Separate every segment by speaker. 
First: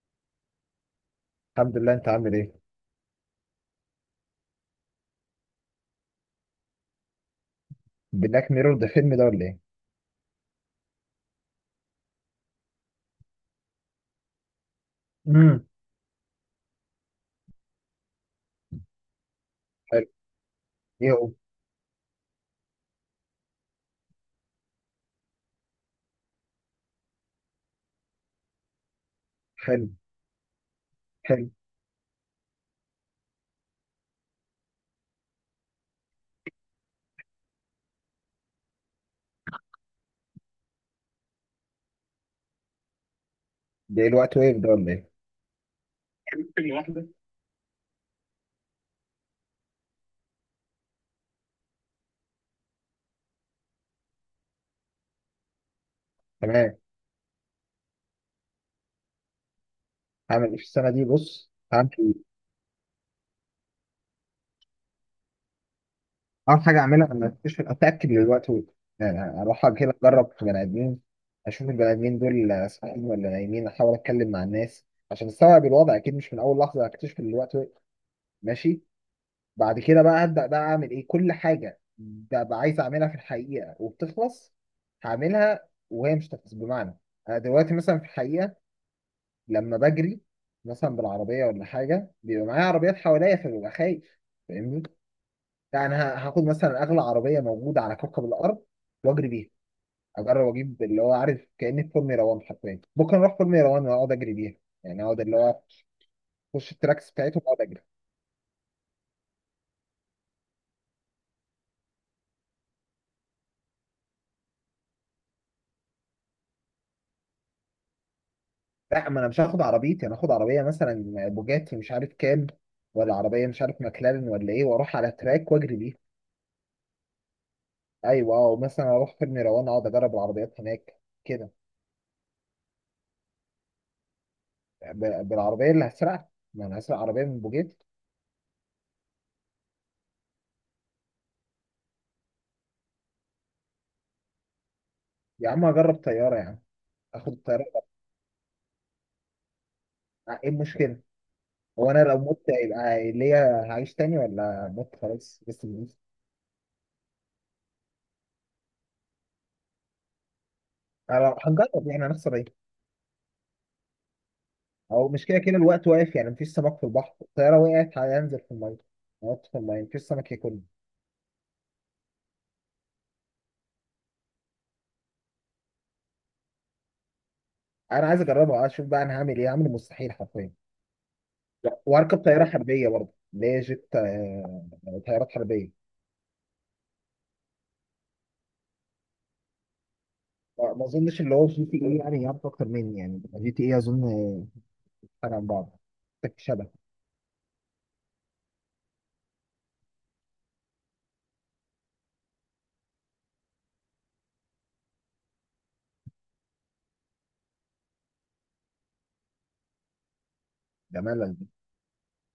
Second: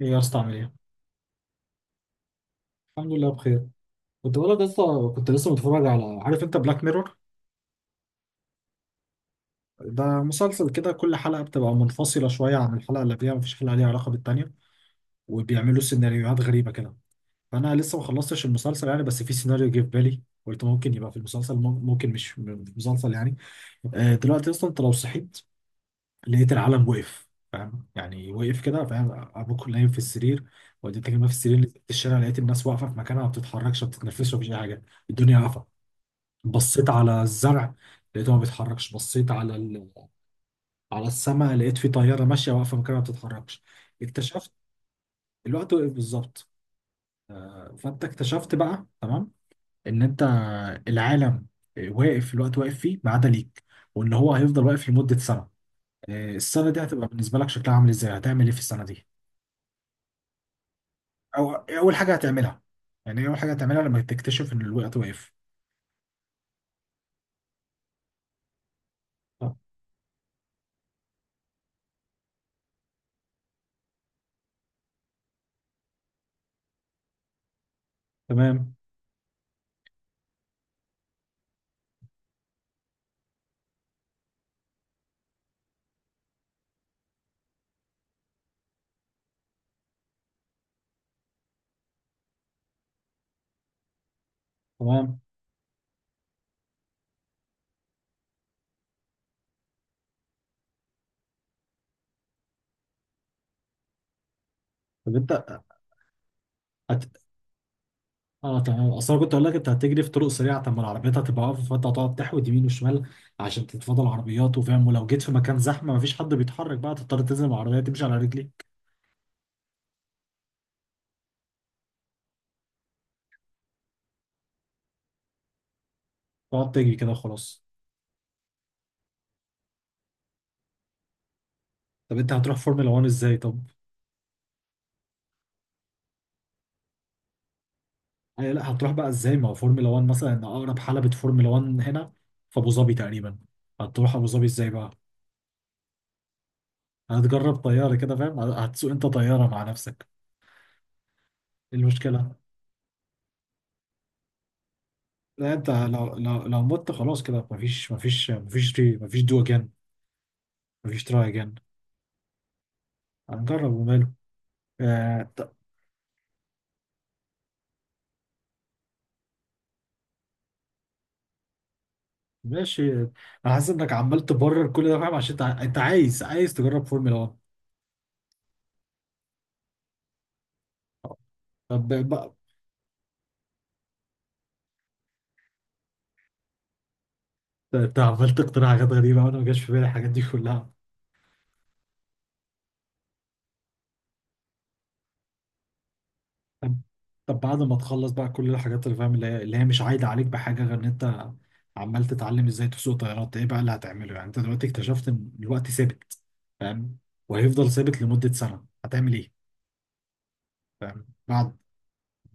Speaker 1: ايه يا اسطى عامل ايه؟
Speaker 2: الحمد لله، انت عامل ايه؟
Speaker 1: الحمد لله بخير. كنت بقول لك يا اسطى، كنت لسه متفرج على، عارف انت بلاك ميرور؟
Speaker 2: بلاك ميرور ده فيلم ده ولا ايه؟
Speaker 1: ده مسلسل كده، كل حلقة بتبقى منفصلة شوية عن الحلقة اللي قبلها، مفيش حلقة ليها علاقة بالتانية،
Speaker 2: امم
Speaker 1: وبيعملوا سيناريوهات غريبة كده. فأنا لسه ما خلصتش المسلسل يعني، بس في سيناريو جه في
Speaker 2: حلو.
Speaker 1: بالي، قلت ممكن يبقى
Speaker 2: ايه
Speaker 1: في
Speaker 2: هو؟
Speaker 1: المسلسل، ممكن مش في المسلسل يعني. آه، دلوقتي اصلا انت لو صحيت لقيت العالم وقف، فاهم يعني وقف كده، فاهم، ابوك نايم
Speaker 2: حلو.
Speaker 1: في السرير، والدتك نايمة في
Speaker 2: حلو.
Speaker 1: السرير، نزلت الشارع لقيت الناس واقفة في مكانها، ما بتتحركش، ما بتتنفسش، ما فيش أي حاجة، الدنيا واقفة. بصيت على الزرع لقيته ما بيتحركش، بصيت على على السماء لقيت في طياره ماشيه واقفه مكانها ما بتتحركش.
Speaker 2: ده ايه الوقت
Speaker 1: اكتشفت
Speaker 2: ويف ده ولا ايه؟
Speaker 1: الوقت وقف بالظبط. آه، فانت اكتشفت بقى، تمام، ان انت، العالم واقف، الوقت واقف فيه ما عدا ليك، وان هو هيفضل واقف لمده سنه. آه، السنه
Speaker 2: تمام.
Speaker 1: دي هتبقى بالنسبه لك شكلها عامل ازاي؟ هتعمل ايه في السنه دي؟
Speaker 2: هعمل ايه في السنه دي؟ بص،
Speaker 1: او إيه
Speaker 2: هعمل
Speaker 1: اول حاجه
Speaker 2: ايه؟
Speaker 1: هتعملها؟ يعني إيه اول حاجه هتعملها لما تكتشف ان الوقت واقف؟
Speaker 2: اول حاجه اعملها، انا اكتشف، اتاكد من الوقت ويف. يعني
Speaker 1: آه،
Speaker 2: اروح كده اجرب في بني ادمين، اشوف البني ادمين دول صاحيين ولا نايمين، احاول اتكلم مع الناس عشان استوعب الوضع. اكيد مش من اول لحظه هكتشف ان الوقت ويف.
Speaker 1: تمام.
Speaker 2: ماشي. بعد كده بقى هبدأ بقى أعمل إيه؟ كل حاجة ببقى عايز أعملها في الحقيقة وبتخلص، هعملها وهي مش تخلص. بمعنى، أنا دلوقتي مثلا في الحقيقة لما بجري مثلا بالعربية ولا حاجة بيبقى معايا عربيات حواليا فببقى خايف. فاهمني؟
Speaker 1: تمام.
Speaker 2: لا، أنا هاخد مثلا أغلى عربية موجودة على كوكب الأرض وأجري بيها. أجرب أجيب اللي هو عارف، كأني في فورمولا 1 حرفيا. ممكن أروح فورمولا 1 وأقعد أجري بيها. يعني
Speaker 1: طب
Speaker 2: أقعد اللي
Speaker 1: انت
Speaker 2: هو أخش التراكس
Speaker 1: هت-
Speaker 2: بتاعتهم وأقعد أجري.
Speaker 1: اه تمام، اصل انا كنت اقول لك انت هتجري في طرق سريعه، طب ما العربيات هتبقى واقفه، فانت هتقعد تحود يمين وشمال عشان تتفادى العربيات، وفاهم، ولو جيت في مكان زحمه مفيش حد بيتحرك بقى، تضطر تنزل من العربيه تمشي على رجليك،
Speaker 2: لا، ما انا مش هاخد عربيتي، انا هاخد عربيه مثلا بوجاتي مش عارف كام، ولا عربيه مش عارف ماكلارين ولا ايه، واروح على تراك واجري بيها.
Speaker 1: تقعد تجري كده وخلاص.
Speaker 2: ايوه، او مثلا اروح فيلم روان اقعد اجرب العربيات هناك كده.
Speaker 1: طب انت هتروح فورمولا 1 ازاي؟ طب
Speaker 2: بالعربيه اللي هسرقها، ما انا هسرق عربيه من بوجاتي.
Speaker 1: أي لا، هتروح بقى ازاي؟ ما هو فورمولا 1 مثلا ان اقرب حلبه فورمولا 1 هنا في ابو ظبي تقريبا، هتروح ابو ظبي ازاي بقى؟
Speaker 2: يا عم اجرب طياره يا عم. اخد
Speaker 1: هتجرب
Speaker 2: الطياره.
Speaker 1: طياره كده فاهم؟ هتسوق انت طياره مع نفسك؟
Speaker 2: آه، ايه المشكله؟
Speaker 1: إيه
Speaker 2: هو انا لو
Speaker 1: المشكله؟
Speaker 2: مت يبقى ليا هعيش تاني، ولا مت خلاص
Speaker 1: لا
Speaker 2: بس
Speaker 1: انت
Speaker 2: بنموت؟
Speaker 1: لو مت خلاص كده، مفيش مفيش دو اجين، مفيش تراي
Speaker 2: أنا
Speaker 1: اجين.
Speaker 2: هنجرب، يعني هنخسر ايه؟
Speaker 1: هنجرب وماله.
Speaker 2: او مش
Speaker 1: آه
Speaker 2: كده
Speaker 1: طب
Speaker 2: كده الوقت واقف، يعني مفيش سمك في البحر. الطياره وقعت هينزل في الميه، هنط في الميه مفيش سمك ياكل.
Speaker 1: ماشي، انا حاسس انك عمال تبرر كل ده، فاهم، عشان انت أنت عايز تجرب فورمولا 1.
Speaker 2: انا عايز اجربه اشوف بقى انا هعمل ايه. هعمل المستحيل حرفيا. لا،
Speaker 1: طب
Speaker 2: واركب
Speaker 1: بقى
Speaker 2: طياره حربيه برضه اللي هي جيت. طيارات حربيه.
Speaker 1: انت عمال تقترح حاجات غريبه وانا ما جاش في بالي الحاجات دي كلها.
Speaker 2: ما اظنش اللي هو جي تي ايه يعني يعرف اكتر مني. يعني جي تي ايه اظن فرق عن بعض، تك شبه.
Speaker 1: طب، طب بعد ما تخلص بقى كل الحاجات اللي فاهم، اللي هي مش عايده عليك بحاجه غير ان انت عمال تتعلم ازاي تسوق طيارات، ايه بقى اللي هتعمله؟ يعني انت دلوقتي اكتشفت ان الوقت ثابت، فاهم، وهيفضل ثابت لمده سنه، هتعمل ايه؟
Speaker 2: ده
Speaker 1: فاهم؟
Speaker 2: ملل.
Speaker 1: بعد،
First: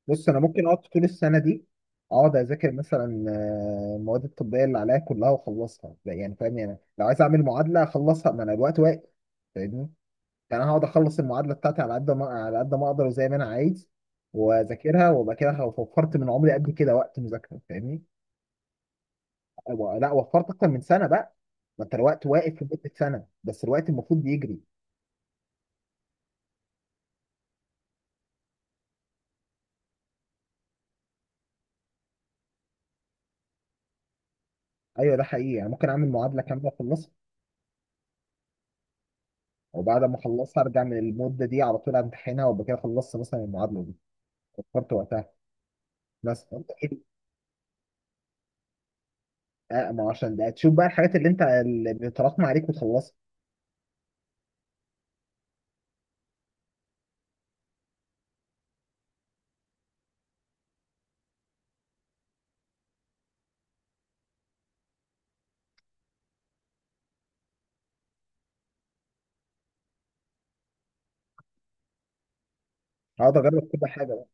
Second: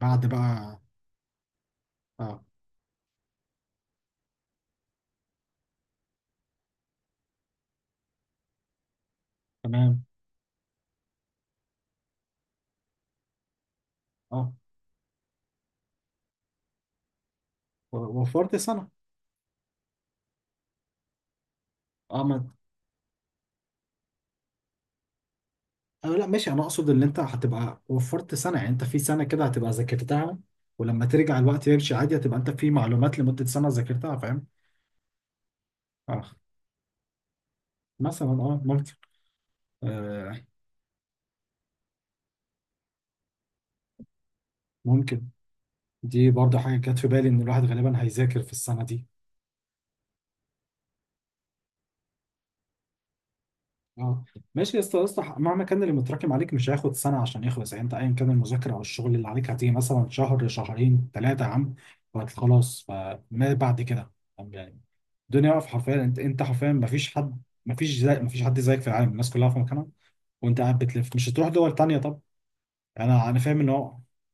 Speaker 1: بعد
Speaker 2: بص، انا ممكن اقعد
Speaker 1: بقى.
Speaker 2: طول السنه دي اقعد
Speaker 1: اه
Speaker 2: اذاكر مثلا المواد الطبيه اللي عليا كلها واخلصها. يعني فاهمني، انا لو عايز اعمل معادله اخلصها، ما انا الوقت واقف. فاهمني؟
Speaker 1: تمام.
Speaker 2: يعني انا هقعد اخلص المعادله بتاعتي على قد ما على قد ما اقدر وزي ما انا عايز،
Speaker 1: اه،
Speaker 2: واذاكرها وابقى كده وفرت من عمري قد كده وقت مذاكره. فاهمني؟
Speaker 1: وفرت سنه.
Speaker 2: لا، وفرت اكتر من سنه بقى. ما انت
Speaker 1: اه،
Speaker 2: الوقت
Speaker 1: ما
Speaker 2: واقف في مده سنه بس الوقت المفروض بيجري.
Speaker 1: آه لا ماشي، انا اقصد ان انت هتبقى وفرت سنه، يعني انت في سنه كده هتبقى ذاكرتها، ولما ترجع الوقت يمشي عادي هتبقى انت في معلومات لمده سنه ذاكرتها، فاهم.
Speaker 2: ايوه، ده حقيقي. يعني ممكن اعمل
Speaker 1: اه،
Speaker 2: معادله كامله اخلصها،
Speaker 1: مثلا اه، ممكن.
Speaker 2: وبعد ما
Speaker 1: آه
Speaker 2: اخلصها ارجع من المده دي على طول امتحنها وابقى كده خلصت مثلا المعادله دي، وفرت
Speaker 1: ممكن.
Speaker 2: وقتها.
Speaker 1: دي
Speaker 2: بس
Speaker 1: برضه
Speaker 2: انت
Speaker 1: حاجه جت
Speaker 2: ايه؟
Speaker 1: في بالي، ان الواحد غالبا هيذاكر في السنه دي.
Speaker 2: آه ما هو عشان ده، تشوف بقى الحاجات اللي انت اللي بتتراكم عليك وتخلصها.
Speaker 1: اه، ماشي يا اسطى، يا اسطى مهما كان اللي متراكم عليك مش هياخد سنه عشان يخلص، يعني انت ايا كان المذاكره او الشغل اللي عليك هتيجي مثلا شهر، شهرين، ثلاثه يا عم، خلاص، فما بعد كده، طب يعني، الدنيا واقفه حرفيا، انت، انت حرفيا ما فيش حد، ما فيش زي ما فيش حد زيك في العالم، الناس كلها في مكانها وانت قاعد بتلف، مش هتروح دول تانية، طب، يعني انا،
Speaker 2: هقعد
Speaker 1: انا فاهم
Speaker 2: اجرب
Speaker 1: ان
Speaker 2: كل
Speaker 1: هو.
Speaker 2: حاجه.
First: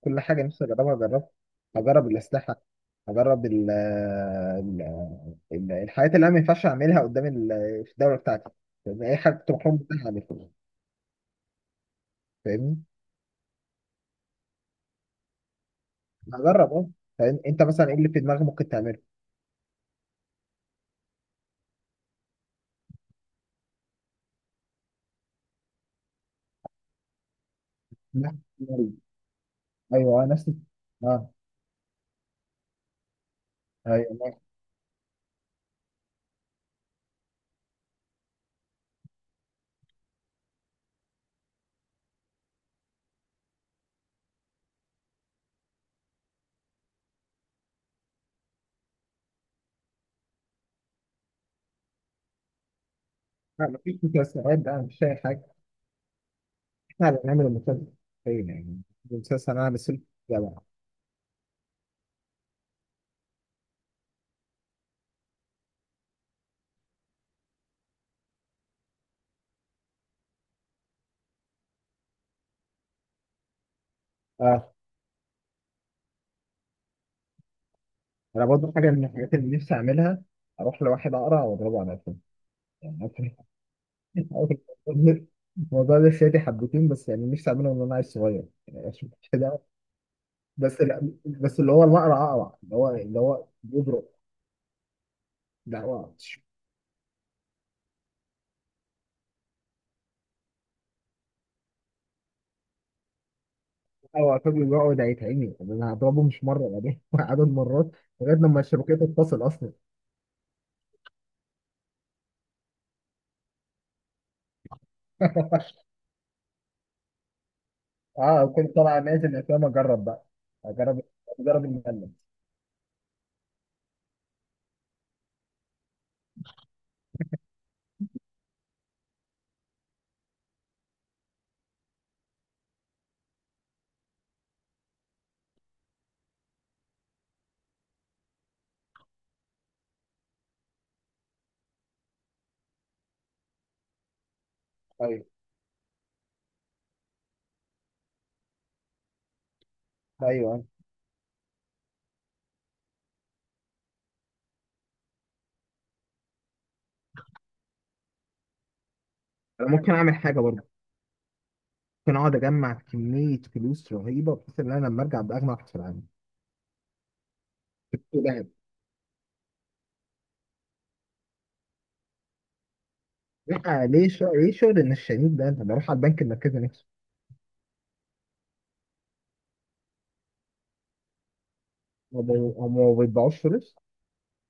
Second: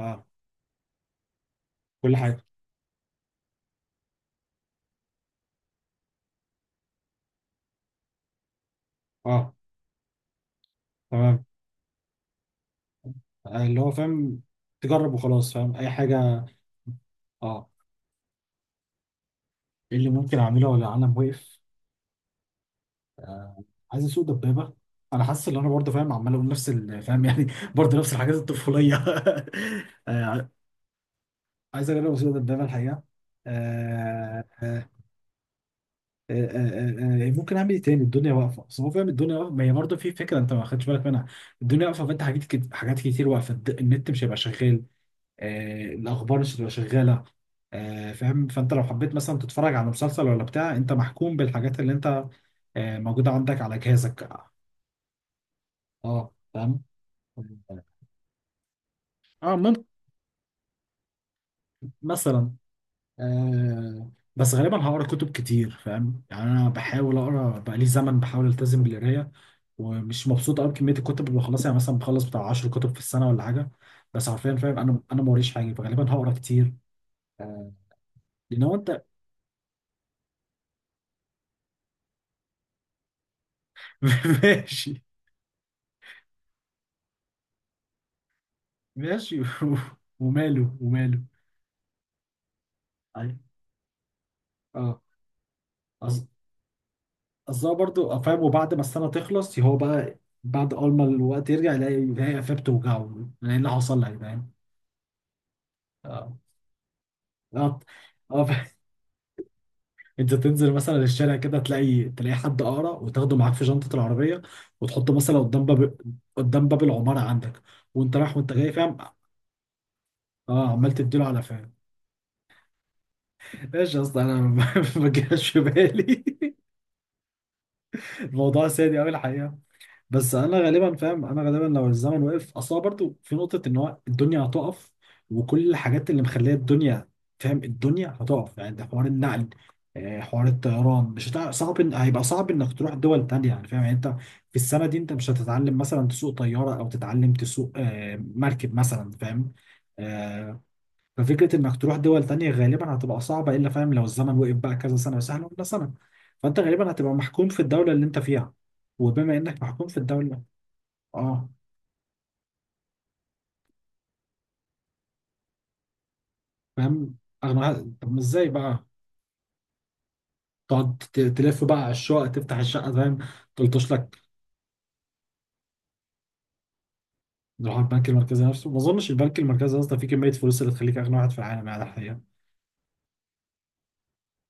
Speaker 2: كل حاجة نفسي أجربها أجربها. هجرب
Speaker 1: كل حاجه.
Speaker 2: الأسلحة. هجرب الحاجات اللي أنا ما ينفعش أعملها قدام في الدولة بتاعتي، لأن أي حاجة كنت
Speaker 1: اه
Speaker 2: محروم منها أعملها.
Speaker 1: تمام.
Speaker 2: فاهمني؟
Speaker 1: آه، اللي هو فاهم، تجرب وخلاص فاهم، اي حاجه.
Speaker 2: هجرب أه. فاهم؟ أنت
Speaker 1: اه،
Speaker 2: مثلا إيه اللي في دماغك ممكن تعمله؟
Speaker 1: ايه اللي ممكن اعمله ولا العالم وقف؟ آه، عايز اسوق دبابه. انا حاسس ان انا برضه فاهم، عمال اقول نفس فاهم يعني، برضه نفس الحاجات
Speaker 2: لا.
Speaker 1: الطفوليه.
Speaker 2: ايوه، انا
Speaker 1: آه،
Speaker 2: نفسي. اه.
Speaker 1: عايز اجرب اسوق دبابه الحقيقه.
Speaker 2: ايوه ماشي.
Speaker 1: آه، آه، آه، آه، آه، آه، ممكن اعمل ايه تاني؟ الدنيا واقفه، بس هو فاهم الدنيا واقفه، ما هي برضه في فكره انت ما خدتش بالك منها، الدنيا واقفه فانت حاجات حاجات كتير واقفه، النت مش هيبقى شغال. آه، الاخبار مش هتبقى شغاله. آه، فاهم، فانت لو حبيت مثلا تتفرج على مسلسل ولا بتاع، انت محكوم بالحاجات اللي انت، آه، موجوده عندك
Speaker 2: لا،
Speaker 1: على
Speaker 2: مفيش
Speaker 1: جهازك.
Speaker 2: مسلسلات بقى، مش شايف حاجة.
Speaker 1: اه فاهم.
Speaker 2: احنا اللي هنعمل المسلسل. ايه يعني، المسلسل
Speaker 1: اه
Speaker 2: انا
Speaker 1: ممكن،
Speaker 2: مثلت جماعة.
Speaker 1: مثلا. آه بس غالبا هقرا كتب كتير، فاهم، يعني انا بحاول اقرا بقالي زمن، بحاول التزم بالقرايه، ومش مبسوط قوي بكميه الكتب اللي بخلصها، يعني مثلا بخلص بتاع 10 كتب في السنه ولا حاجه، بس حرفيا
Speaker 2: اه،
Speaker 1: فاهم، انا، انا ما وريش حاجه، فغالبا هقرا كتير. آه،
Speaker 2: انا
Speaker 1: لان
Speaker 2: برضه
Speaker 1: هو
Speaker 2: حاجة
Speaker 1: انت.
Speaker 2: من الحاجات اللي نفسي اعملها، اروح لواحد اقرع واضربه على قفاه يعني.
Speaker 1: ماشي.
Speaker 2: الموضوع ده شادي حبتين بس، يعني نفسي اعمله من وانا عيل صغير يعني، عشان
Speaker 1: ماشي.
Speaker 2: كده.
Speaker 1: وماله
Speaker 2: بس لا،
Speaker 1: وماله.
Speaker 2: بس اللي هو الأقرع أقرع، اللي هو اللي
Speaker 1: ايوه.
Speaker 2: هو بيضرب.
Speaker 1: اه.
Speaker 2: لا، هو،
Speaker 1: أص- قصدها برضو فاهم، وبعد ما السنه تخلص هو بقى، بعد اول ما الوقت يرجع يلاقي، قفاه بتوجعه، يلاقي اللي حصل لك
Speaker 2: هو
Speaker 1: فاهم.
Speaker 2: الراجل بيقعد هيتعمي. يعني انا هضربه
Speaker 1: آه.
Speaker 2: مش مره، يعني عدد
Speaker 1: اه.
Speaker 2: مرات لغايه
Speaker 1: اه
Speaker 2: لما الشبكيه تتصل اصلا.
Speaker 1: انت تنزل مثلا الشارع كده، تلاقي حد اقرع وتاخده معاك في شنطه العربيه، وتحطه مثلا قدام باب، قدام باب العماره عندك، وانت رايح
Speaker 2: اه،
Speaker 1: وانت جاي،
Speaker 2: كنت
Speaker 1: فاهم.
Speaker 2: طالع نازل الافلام اجرب بقى.
Speaker 1: اه عمال
Speaker 2: اجرب
Speaker 1: تديله على،
Speaker 2: اجرب
Speaker 1: فاهم.
Speaker 2: الملل.
Speaker 1: ايش يا اسطى، انا ما ما جاش في بالي. الموضوع سادي قوي الحقيقه، بس انا غالبا فاهم، انا غالبا لو الزمن وقف اصلا برضو، في نقطه ان هو الدنيا هتقف، وكل الحاجات اللي مخليه الدنيا، فاهم، الدنيا هتقف يعني، ده حوار النقل، آه، حوار الطيران مش هتع... صعب إن... هيبقى صعب انك تروح دول تانية، يعني فاهم، يعني انت في السنه دي انت
Speaker 2: ايوه،
Speaker 1: مش هتتعلم مثلا تسوق طياره او تتعلم تسوق، آه، مركب مثلا، فاهم. آه،
Speaker 2: ايوه
Speaker 1: ففكره انك تروح دول تانية غالبا هتبقى صعبه، الا فاهم لو الزمن وقف بقى كذا سنه وسهل، ولا سنه فانت غالبا هتبقى محكوم في الدوله اللي انت فيها، وبما انك
Speaker 2: انا
Speaker 1: محكوم
Speaker 2: ممكن
Speaker 1: في
Speaker 2: اعمل حاجه
Speaker 1: الدوله.
Speaker 2: برضه.
Speaker 1: اه
Speaker 2: ممكن اقعد اجمع كميه فلوس رهيبه بحيث ان انا لما ارجع ابقى اغنى واحد في العالم.
Speaker 1: فاهم، اغنى واحد، طب ما ازاي بقى؟ تقعد تلف بقى على الشقق، تفتح الشقه فاهم،
Speaker 2: لا،
Speaker 1: تلطش لك.
Speaker 2: ليه شغل النشالين ده، انا بروح على البنك المركزي نفسه.
Speaker 1: نروح على البنك المركزي نفسه، ما اظنش البنك المركزي اصلا فيه كميه فلوس اللي تخليك اغنى واحد في العالم يعني الحقيقه.
Speaker 2: ما بي- هم ما بيطبعوش فلوس.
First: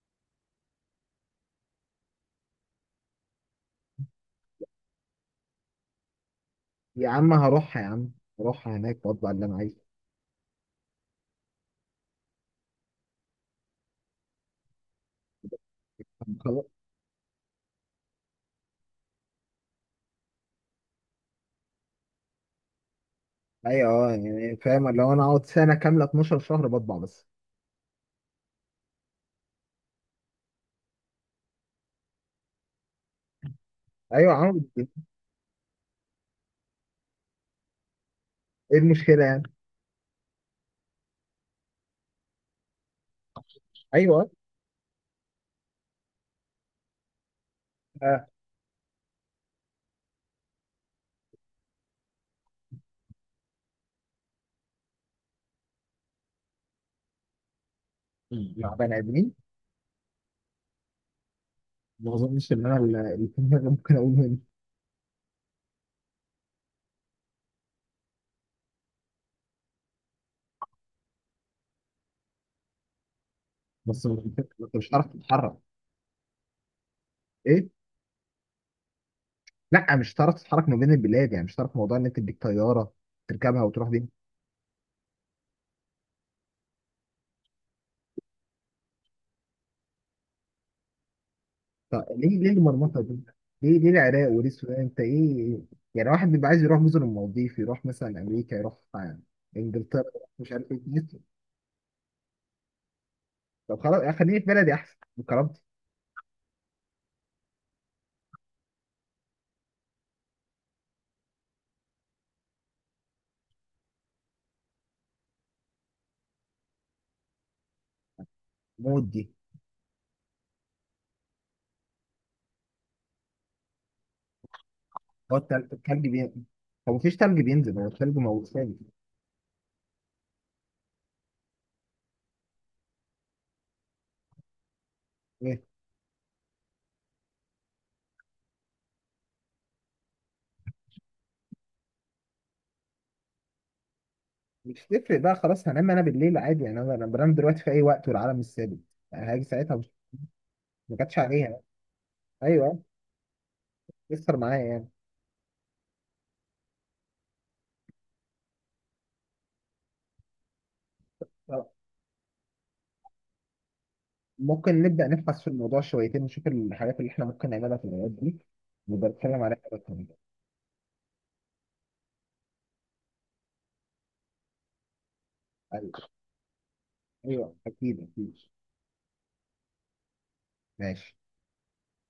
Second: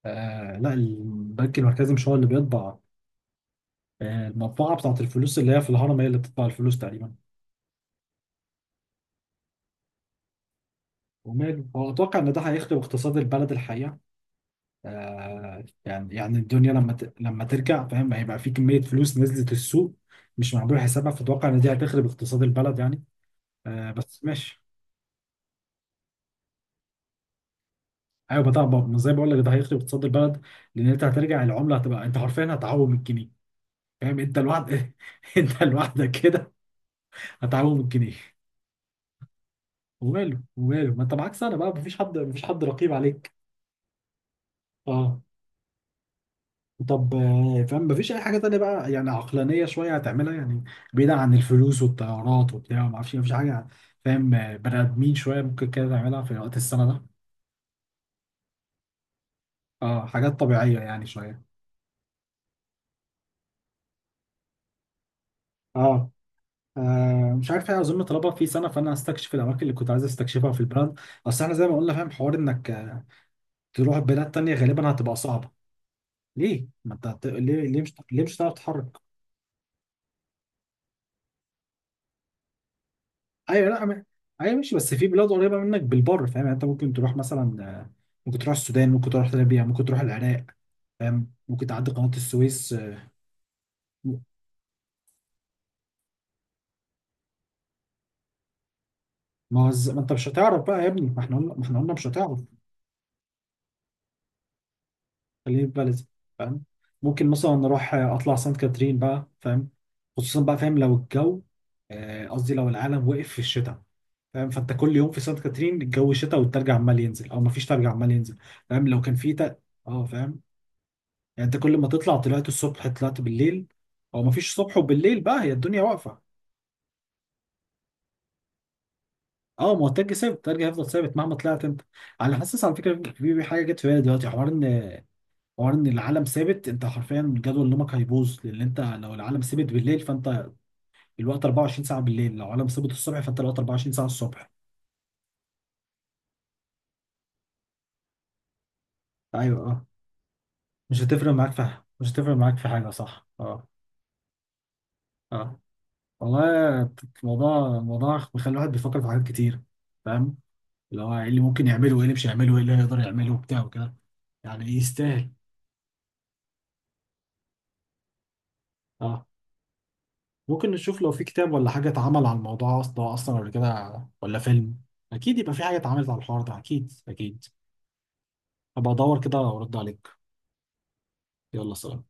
Speaker 1: آه لا، البنك المركزي مش هو اللي بيطبع. آه، المطبعه بتاعت الفلوس اللي هي في الهرم هي اللي بتطبع الفلوس
Speaker 2: يا
Speaker 1: تقريبا.
Speaker 2: عم هروح يا عم. هروح هناك واطبع اللي انا عايزه.
Speaker 1: وماله، هو اتوقع ان ده هيخدم اقتصاد البلد الحقيقه. آه، يعني، يعني
Speaker 2: طب خلاص.
Speaker 1: الدنيا لما ت... لما ترجع فاهم، هيبقى في كميه فلوس نزلت السوق مش معمول حسابها، فاتوقع ان دي هتخرب اقتصاد البلد يعني.
Speaker 2: ايوه،
Speaker 1: آه
Speaker 2: اه
Speaker 1: بس
Speaker 2: يعني
Speaker 1: ماشي.
Speaker 2: فاهم، لو انا اقعد سنه كامله 12 شهر بطبع بس.
Speaker 1: ايوه بتاع، زي ما زي بقول لك، ده هيخرب اقتصاد البلد، لان انت هترجع العمله هتبقى، انت حرفيا هتعوم الجنيه، فاهم،
Speaker 2: ايوه
Speaker 1: انت
Speaker 2: عم.
Speaker 1: لوحدك انت لوحدك كده هتعوم الجنيه.
Speaker 2: ايه المشكله يعني.
Speaker 1: وماله، وماله، ما انت معاك سنه بقى، مفيش حد، رقيب عليك.
Speaker 2: ايوه.
Speaker 1: اه. طب آه، فاهم، مفيش اي
Speaker 2: آه،
Speaker 1: حاجه تانيه بقى يعني عقلانيه شويه هتعملها يعني، بعيدا عن الفلوس والطيارات وبتاع، ما اعرفش إيه، مفيش حاجه يعني، فاهم، آه، بني ادمين شويه ممكن كده تعملها في وقت السنه ده.
Speaker 2: مع بني ادمين.
Speaker 1: اه، حاجات طبيعيه يعني شويه.
Speaker 2: ما اظنش ان انا اللي في دماغي ممكن اقول منه.
Speaker 1: اه. آه مش عارف ايه، اظن طلبها في سنه، فانا هستكشف الاماكن اللي كنت عايز استكشفها في البلد، اصل احنا زي ما قلنا فاهم، حوار انك، آه، تروح
Speaker 2: بس
Speaker 1: بلاد
Speaker 2: انت،
Speaker 1: تانية
Speaker 2: مش
Speaker 1: غالبا
Speaker 2: هتعرف
Speaker 1: هتبقى صعبه.
Speaker 2: تتحرك.
Speaker 1: ليه ما انت هت... ليه،
Speaker 2: ايه.
Speaker 1: ليه مش هتعرف تتحرك؟
Speaker 2: لا، مش هتعرف تتحرك ما بين البلاد. يعني مش هتعرف موضوع ان انت تديك طياره تركبها
Speaker 1: ايوه لا
Speaker 2: وتروح
Speaker 1: ما...
Speaker 2: بيها.
Speaker 1: ايوه ماشي، بس في بلاد قريبه منك بالبر فاهم، يعني انت ممكن تروح مثلا، آه، ممكن تروح السودان، ممكن تروح ليبيا، ممكن تروح العراق، فاهم، ممكن تعدي
Speaker 2: طب
Speaker 1: قناه
Speaker 2: ليه ليه
Speaker 1: السويس،
Speaker 2: المرمطه
Speaker 1: آه،
Speaker 2: دي؟ ليه ليه العراق وليه السودان؟ انت ايه يعني، واحد بيبقى عايز يروح مثلا المالديف، يروح مثلا امريكا، يروح
Speaker 1: ما هو
Speaker 2: انجلترا،
Speaker 1: ما انت مش
Speaker 2: يروح مش
Speaker 1: هتعرف
Speaker 2: عارف ايه.
Speaker 1: بقى يا ابني، ما احنا قلنا، مش هتعرف.
Speaker 2: طب خلاص، خليني في بلدي احسن
Speaker 1: خليني
Speaker 2: بكرامتي.
Speaker 1: في بلدي. فاهم، ممكن مثلا نروح، آه، اطلع سانت كاترين بقى، فاهم، خصوصا بقى فاهم لو الجو، آه، قصدي لو العالم وقف في الشتاء، فاهم، فانت كل يوم في سانت كاترين الجو شتاء، والتلج عمال ينزل او مفيش تلج عمال ينزل، فاهم، لو
Speaker 2: موت
Speaker 1: كان
Speaker 2: دي.
Speaker 1: في تلج. اه، فاهم، يعني انت كل ما تطلع، طلعت الصبح، طلعت بالليل، او مفيش صبح وبالليل
Speaker 2: هو
Speaker 1: بقى، هي
Speaker 2: التلج،
Speaker 1: الدنيا
Speaker 2: التلج
Speaker 1: واقفه.
Speaker 2: بينزل؟ هو مفيش تلج بينزل؟ هو التلج موجود ثابت؟
Speaker 1: اه، ما هو التلج ثابت، التلج هيفضل ثابت مهما طلعت انت، على حاسس على فكره، في في حاجه جت في بالي دلوقتي، حوار ان،
Speaker 2: ايه،
Speaker 1: العالم ثابت، انت حرفيا جدول نومك هيبوظ، لان انت لو العالم ثابت بالليل فانت الوقت 24 ساعه بالليل، لو العالم ثابت الصبح فانت الوقت 24 ساعه الصبح.
Speaker 2: مش تفرق بقى خلاص. هنام انا بالليل عادي يعني. أنا بنام دلوقتي في اي وقت والعالم مش ثابت. يعني هاجي
Speaker 1: ايوه.
Speaker 2: ساعتها،
Speaker 1: اه.
Speaker 2: مش ما
Speaker 1: مش
Speaker 2: جاتش
Speaker 1: هتفرق معاك
Speaker 2: عليها.
Speaker 1: في حاجة. مش هتفرق معاك في
Speaker 2: ايوه
Speaker 1: حاجه، صح. اه.
Speaker 2: يسر معايا يعني.
Speaker 1: اه والله، الموضوع، بيخلي الواحد بيفكر في حاجات كتير، فاهم، اللي هو ايه اللي ممكن يعمله، وايه اللي مش هيعمله، وايه اللي هيقدر يعمله، وبتاع وكده. يعني
Speaker 2: ممكن نبدأ
Speaker 1: يستاهل.
Speaker 2: نبحث في الموضوع شويتين، نشوف الحاجات اللي احنا ممكن نعملها في الأوقات دي، نبقى
Speaker 1: اه
Speaker 2: نتكلم عليها بس.
Speaker 1: ممكن نشوف لو في كتاب ولا حاجه اتعمل على الموضوع اصلا، اصلا ولا كده ولا فيلم، اكيد يبقى في حاجه اتعملت
Speaker 2: أيوه،
Speaker 1: على الحوار ده، اكيد اكيد.
Speaker 2: أيوه أكيد أكيد.
Speaker 1: هبقى ادور كده وارد عليك.
Speaker 2: ماشي.
Speaker 1: يلا سلام.